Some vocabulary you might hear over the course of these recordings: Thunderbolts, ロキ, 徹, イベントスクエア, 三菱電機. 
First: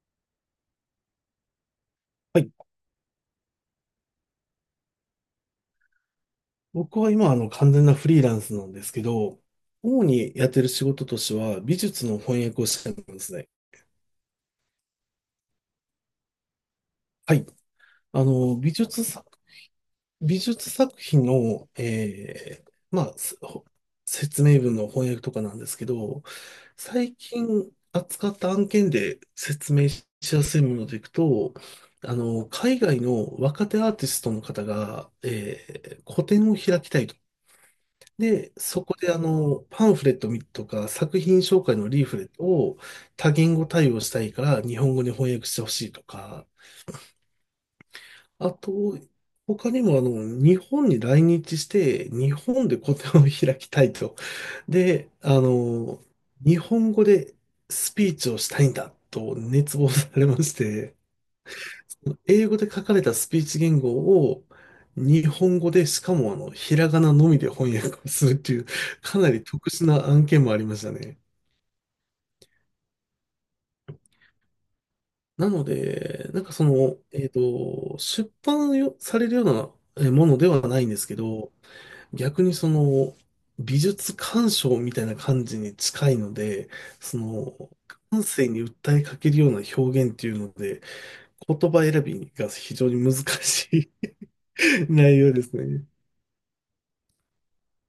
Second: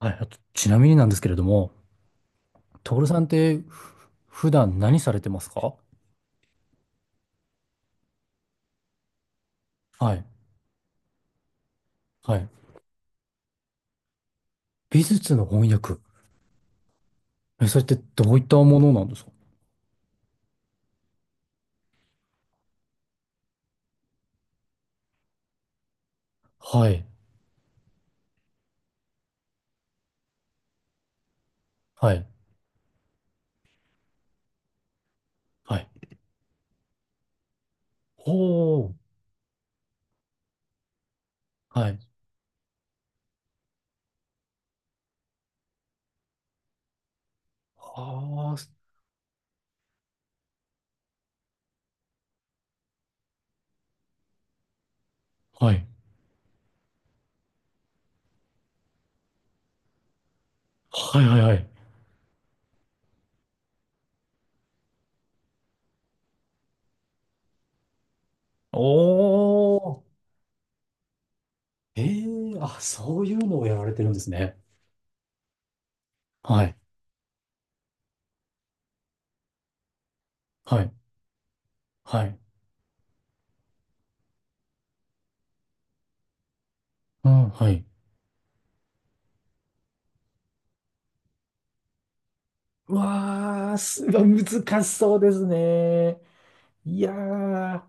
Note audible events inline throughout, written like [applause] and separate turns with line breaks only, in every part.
はい、あと、ちなみになんですけれども、
はい。
徹さんって普段何されてますか？
僕は今、完全なフリーランスなんですけど、主
はい、
にやってる仕事としては、美術の
は
翻
い。
訳をしてるんですね。
美術の翻訳。
はい。
え、それって
あ
どういった
の、美
もの
術
なんです
作、
か？
美術作品の、まあ、説明文の翻訳とかなんですけど、
はい、
最近扱った案件で説明しやすいものでいくと、
は
あ
い、
の、海外の若手アーティストの方が、
はい。
個展を開きたいと。
お
で、そ
ー、
こであの、パンフレットとか作品紹介
は
のリー
い。
フレットを多言語対応したいから日本語に翻訳してほしいとか、
は
あ
あ。
と、他にもあの、日本に来日して日本で個展を開きたいと。で、あ
はい、
の、日本語でスピーチをしたいんだと熱望されまして、
はい、はい、はい。
英語で書かれたスピーチ言語を日本語で、しかもあの、ひらがなのみで翻訳をするっていう、
お
[laughs] かなり特殊
ー、
な案件もありましたね。
あ、そういうのをやられてるんですね。
なので、なんか
は
そ
い、
の、出版よされるようなえものではな
は
いん
い、
ですけど、
はい。
逆にその、美術鑑賞みたいな感じに近いので、そ
うん、は
の、
い。
感性に訴えかけるような表現っていうので、言葉選びが非常
う
に難
わー、
し
す
い
ごい難
[laughs]
しそ
内
う
容
で
で
す
すね。
ね。いやー。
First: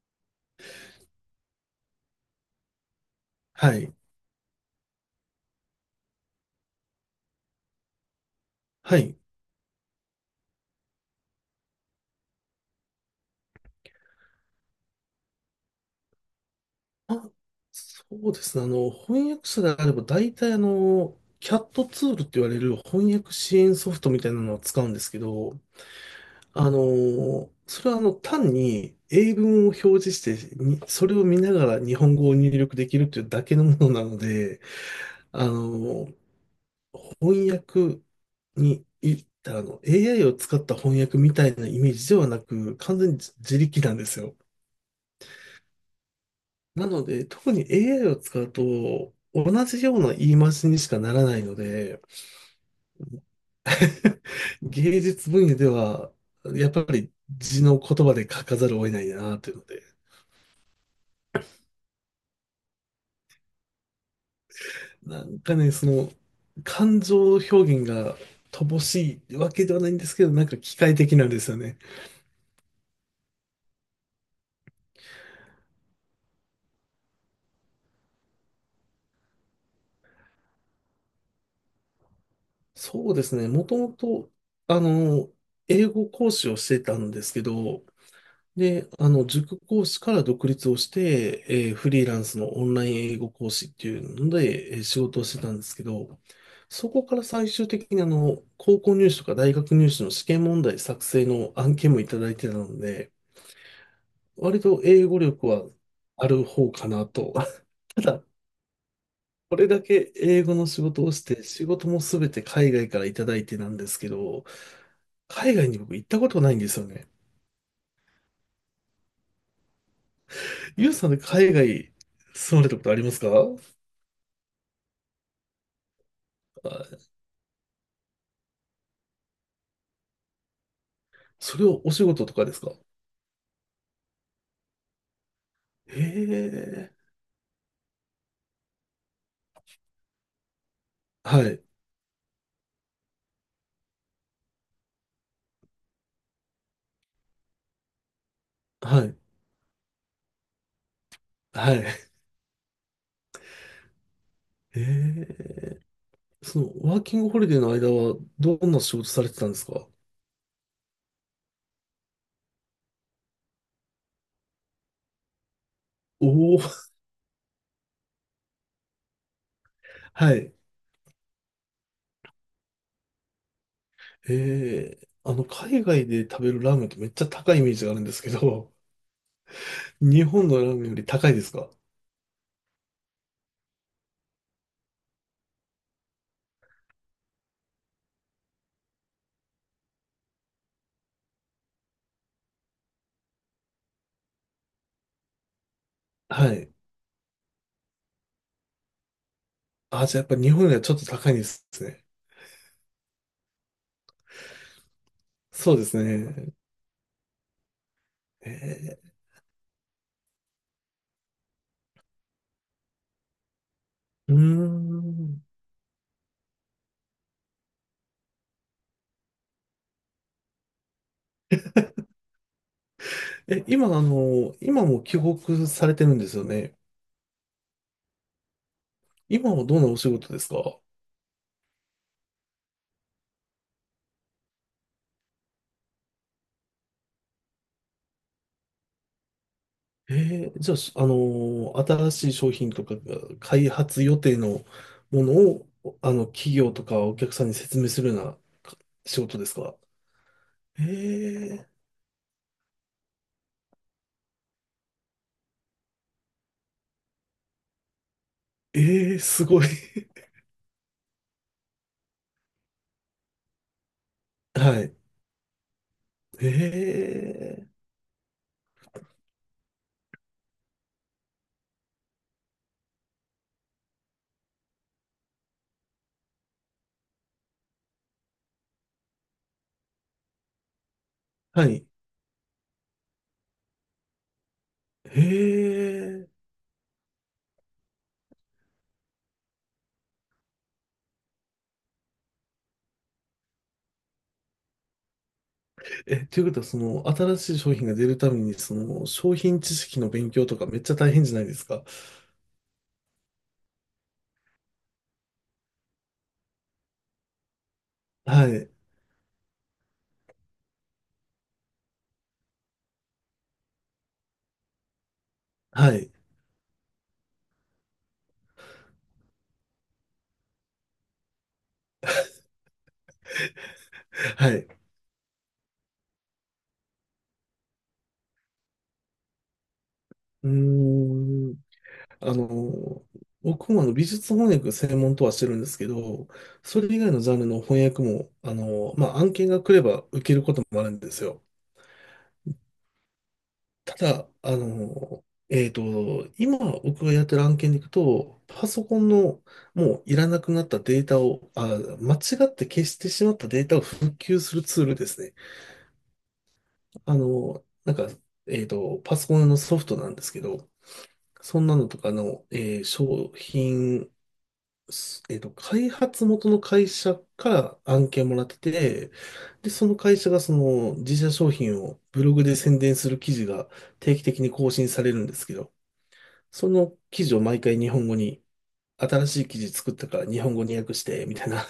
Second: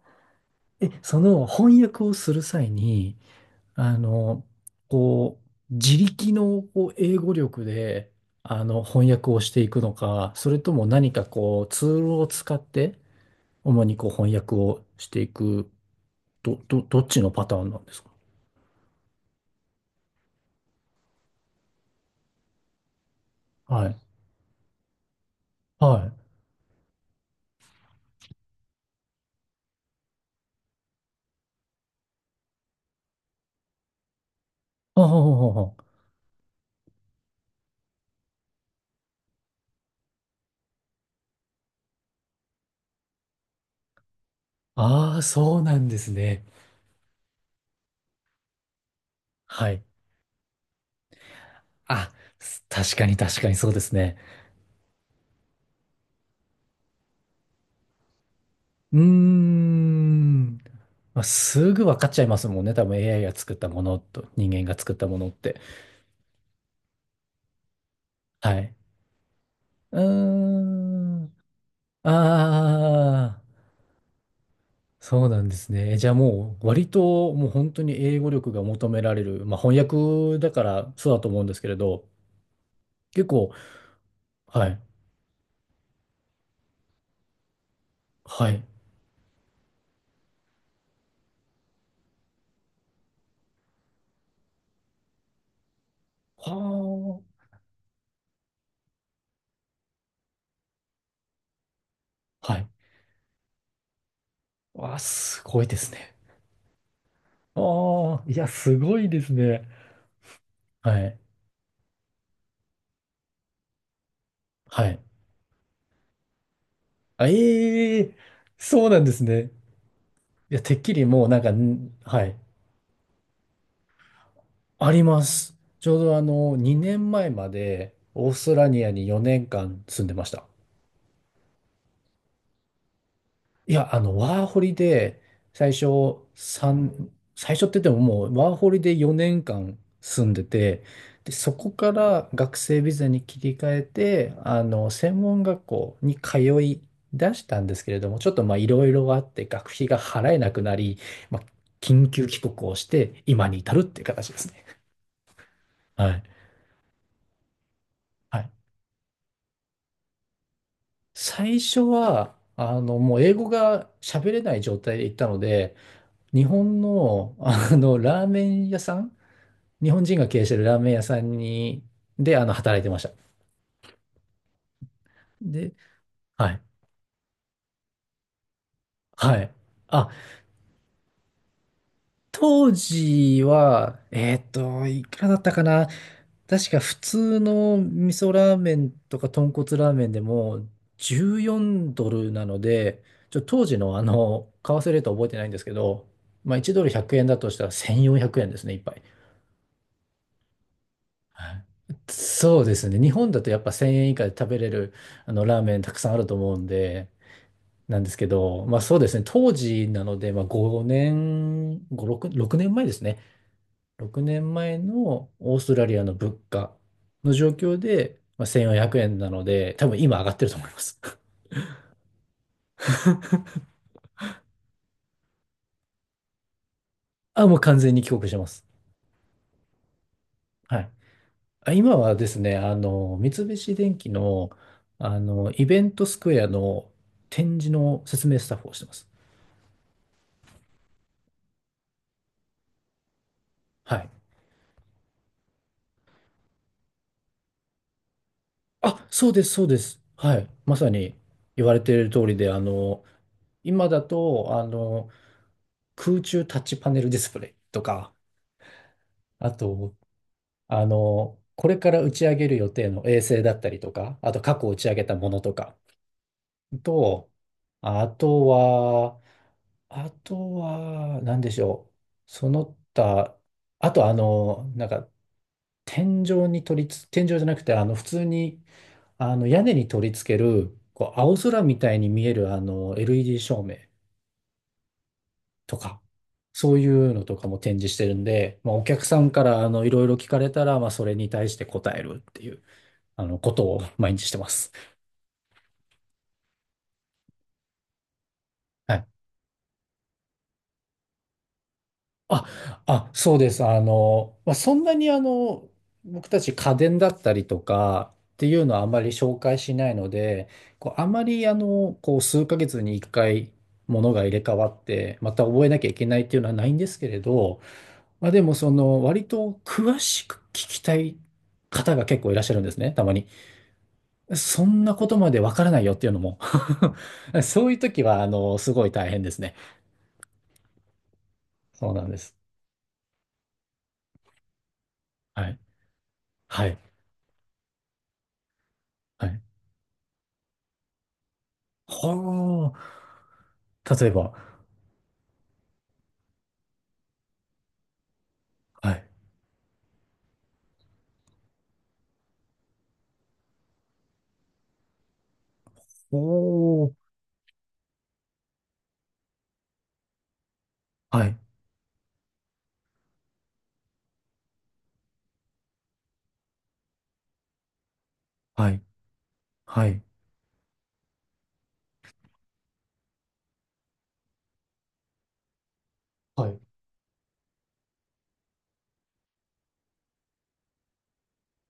え、その翻訳をする際に、
はい。
あの、こう、自力のこう英語力で、
は
翻
い。
訳をしていくのか、それとも何かこう、ツールを使って、主にこう、翻訳をしていく、どっちの
あ、
パターンなんです
そ
か？
うですね。あの、翻訳者であれば、大体あの、キャットツールって言われる翻訳支援
は
ソ
い。
フトみたいなのを使うんですけど、
はい。
あの、それはあの、単に英文を表示して、それを見ながら日本語を入力できるというだけのものなので、
ああ、
あ
あ
の、翻訳に、い、あの、AI を使った翻訳みたいなイメージではなく、完全に自力なんですよ。
あああそうなんですね。
なので、特に AI を使うと、同
はい。
じような言い回しにしかならないので、
あ、確かに確かにそうですね。
[laughs] 芸術分野では、やっぱり字の言葉で書かざるを得
うー
ないなというので、
ん。まあ、すぐ分かっちゃいますもんね。多分 AI が作ったものと人間が作ったも
な
のっ
んか
て。
ね、その、感情表現が
はい。
乏しいわけではない
う
ん
ー
ですけど、なんか機械的なん
ん。
ですよね。
ああ、そうなんですね。じゃあもう割ともう本当に英語力が求められる。まあ翻訳だからそうだと思うんですけれど、
そうで
結
すね、
構、
もともと、
は
あ
い。
の、英語講師をしてたんですけど、
はい。
で、あの、塾講師から独立をして、フリーランスのオンライン英語講師っていうので、仕事をしてたんですけど、
は
そこから最終的にあの、高校入試とか大学入試の試験問題作成の案件もいただいて
あ。
た
はい。
ので、割と
わあ、
英語
す
力
ご
は
いですね。
ある方かなと。[laughs] た
あ
だ、
あ、いや、すごいです
こ
ね。
れだけ英語の仕
は
事を
い。
して、仕事もすべて海外からいただいてなんですけど、
はい。
海外に僕行ったことないんですよね。
あええ、そうなんですね。いや、てっ
ゆ
き
う
り
さんで
もうなんか、
海
ん、
外
はい、
住まれたことありますか？
あります。ちょうど2年前までオーストラリアに4年間住んでました。
それをお仕事とかですか？
いや、ワーホリで最初
へ
三
え。
最初って言ってももうワーホリで4年間住んでて、で、
は
そ
い。
こから学生ビザに切り替えて、専門学校に通い出したんですけれども、ちょっとまあいろい
は
ろ
い。
あって学費が払えなくなり、まあ、
はい。
緊急帰国をして今に至るっていう形ですね。
へえ。
はい、
その、ワーキングホリデーの間は、
はい。
どんな仕事されてたんですか？
最初は、もう英語が喋れない状態で行ったので、日
おお
本
ー、
の、ラーメン屋さん、日本人が
は
経営し
い。
てるラーメン屋さんに、で、働いてました。
へえ。あの、
で、
海外で食べ
は
る
い。
ラーメンってめっちゃ高いイメージがあるんですけど、
はい。
[laughs]
あ、
日本のラーメンより高いですか？
当時は、いくらだったかな？確か普通の味噌ラーメンとか豚骨ラーメンでも14ドルなので、当時の為替レートは覚えてないんですけど、
は
まあ1
い。
ドル100円だとしたら1400円ですね、一杯。
あ、じゃあやっぱ日本よりはちょっと高いんで
は
す
い、
ね。
そうですね。日本だとやっぱ1000円以下で食べれるあのラー
そ
メ
う
ン
で
た
す
くさんあると
ね。
思うんで、なんですけど、まあそうで
え
すね。当時なので、まあ5年、5、6、6年前ですね。6
ー。うー
年前の
ん。
オーストラリアの物価の状況で、まあ、1400円なので、多分今上がってると思います。
え、今、あの、今も帰国されてるんですよね。
[laughs] あ、もう完全に帰国してます。
今はどんなお仕事ですか？
はい。あ、今はですね、三菱電機の、イベントスクエアの展示の説明スタッフをしてます。
えー、じゃあ、あのー新しい商品とかが開
は
発
い。
予定のものを、あの、企業とかお客さんに説明するようなか
あ、
仕
そう
事
で
で
す、
す
そう
か？
です。はい。まさに
え
言われている通りで、今だと、空中タッチパネルディスプレイとか、
ー、えー、す
あ
ごい。
と、これから打ち上げる予定の衛星だったりとか、あと過
[laughs]
去打
は
ち上
い。
げたものとか
え
と、
ー、
あとは、何でしょう。その他、あとなんか、天井に取りつ、天井じゃなくて、普通に、屋根に取り付ける、こう、青空
は
み
い。
たいに見える、LED 照明
え
とか、
ー、
そういうのとかも展示してるんで、まあ、お客さんから、いろいろ聞かれたら、まあ、それに対して答えるっていう。ことを毎日してます。
え、ということは、その、新しい商品が出るために、そ
は
の、
い。
商品知識の勉強とかめっちゃ大変じゃないですか。
あ、あ、そうです。まあ、そんなに僕たち家電だったりとかって
は
いう
い。
のはあまり紹介しないので、こう、あまりこう、数ヶ月に一回物が入れ替わって、また覚えなきゃい
は
け
い。
ないっていうのはないんですけれど、まあ、でもその、割と詳しく聞きたい方が結構いらっしゃるんですね、たまに。
は
そ
い。
んなことまでわからないよっていうのも [laughs] そういう時は、すごい大変ですね。
うーん。
そうなんで
あ
す。
の、僕もあの美術翻訳専門とはして
は
る
い、
んですけど、
はい。
それ以外のジャンルの翻訳も、あの、まあ、
は
案
い。
件が来れば受けることもあるんですよ。
はあ。
た
例え
だ、
ば、
あの、今僕がやってる案件でいくと、パソ
は
コ
い。
ンのもういらなくなったデータを、間違って消してしまったデータを復旧するツールですね。
おー。
あの、なんか、えっと、パソコンのソフトなんですけど、
はい。
そんなのとかの、商品すえっと、開発元の会社から案件もらって
はい。
て、で、
は
その
い。
会社がその自社商品をブログで宣伝する記事が定期的に更新されるんですけど、
はい。
その記事を毎回日本語に、新しい記事作ったから日本語に訳して、みたいな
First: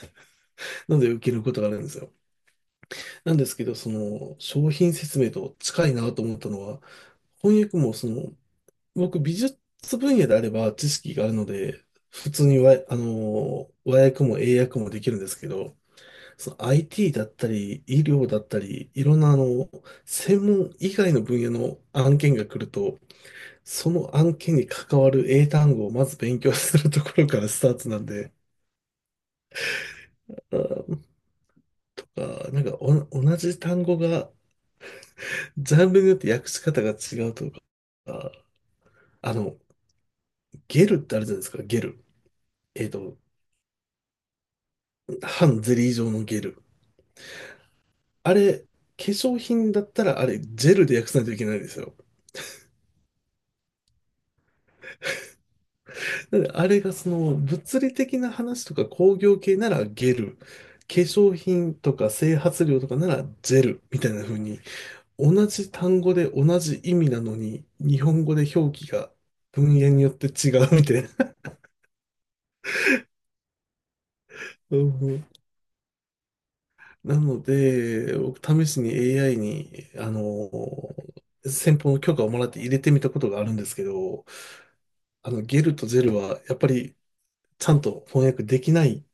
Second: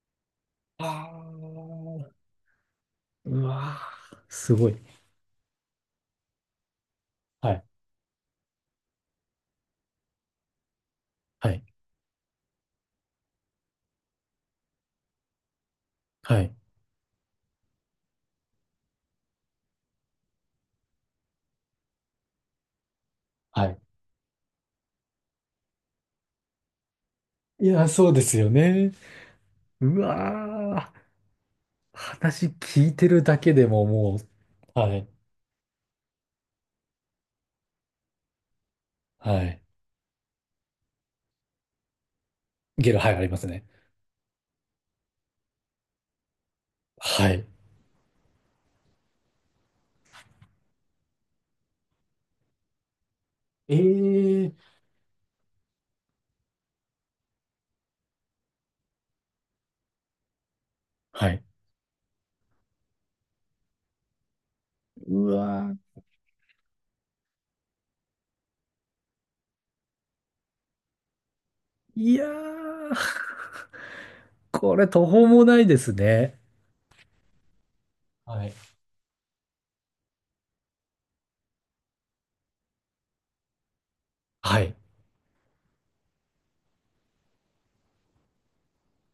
[laughs] ので受ける
あ
ことがあるんです
あ。
よ。なん
う
ですけど、
わ
そ
ー。
の
すご
商
い。
品説明と近いなと思ったのは、
は
翻
い。
訳もその、僕美術分野であれば知識があるの
はい。
で、普通にわ、あの、和訳も英訳もできるんですけど、
は
そ
い。
の IT だったり、医療だったり、いろんなあの、専門以外の分野の案件が来ると、
はい。
その案件に関わる英単語をまず勉強するところからス
い
ター
やー、
トなん
そうで
で、
すよね。うわー。
あ
話
ー、なんか
聞
な
い
ん
て
か
る
お
だ
同
け
じ
で
単
も
語
も
が、
う、はい。
ジャンルによって訳し方が違うとか、ああ
は
の、
い。
ゲルってあるじゃないですか、ゲル。えっ
ゲロ、はい、
と、
ありますね。
半ゼリー状のゲル。
はい。
あれ、化粧品だったらあれ、ジェルで訳さないといけないんですよ。
ええ、
だからあれがその物理的な話とか工業系ならゲル、化
は
粧
い。
品とか整髪料とかならジェルみたいな風に
う
同じ
わ
単語で同じ意味なのに日本語で表記が文言によって違うみたいな。
ー。いやー。
[laughs]
こ
う
れ途方
ん、
もないですね。
なので、
はい。
僕試しに AI に、あの、先方の許可をもらって入れてみたことがあるんですけど、
はい。
あの、ゲルとジェルはやっぱりちゃんと翻訳できない、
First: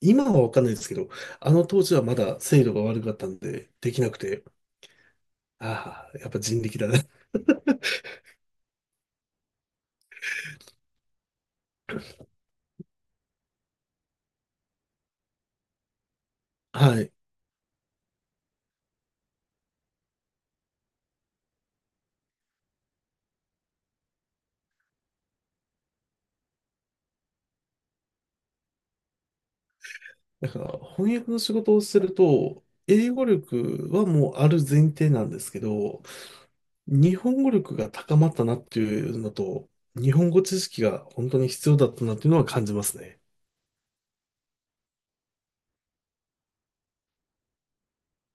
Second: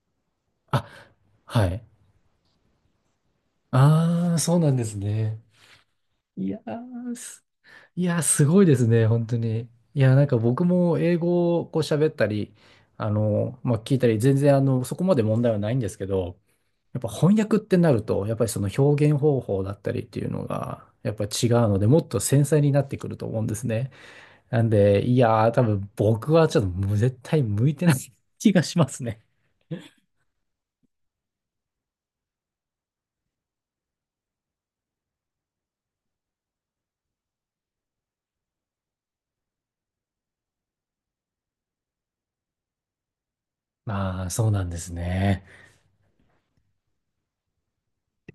今はわかんないで
あ、
すけど、あの
は
当
い。
時はまだ精度が悪かったんで、できなく
ああ、
て、
そうなんですね。
ああ、やっぱ
いや
人力だね。
ー、いやー、すごいですね、本当に。いやー、なんか僕も英語をこう喋ったり、まあ、聞いたり、全然そこまで問題はないんですけど、
[laughs]
や
は
っぱ
い。
翻訳ってなると、やっぱりその表現方法だったりっていうのが、やっぱ違うので、もっと繊細になってくると思うんですね。なんで、いやー、多分僕はちょっともう絶対向いてない気がしますね。
だから、翻訳の仕事をすると、英語力はもうある前提なんですけど、日本語力が高まったなっていうのと、日本語知識が本当に必要だったなっていうのは感じますね。
ああ、そうなんですね。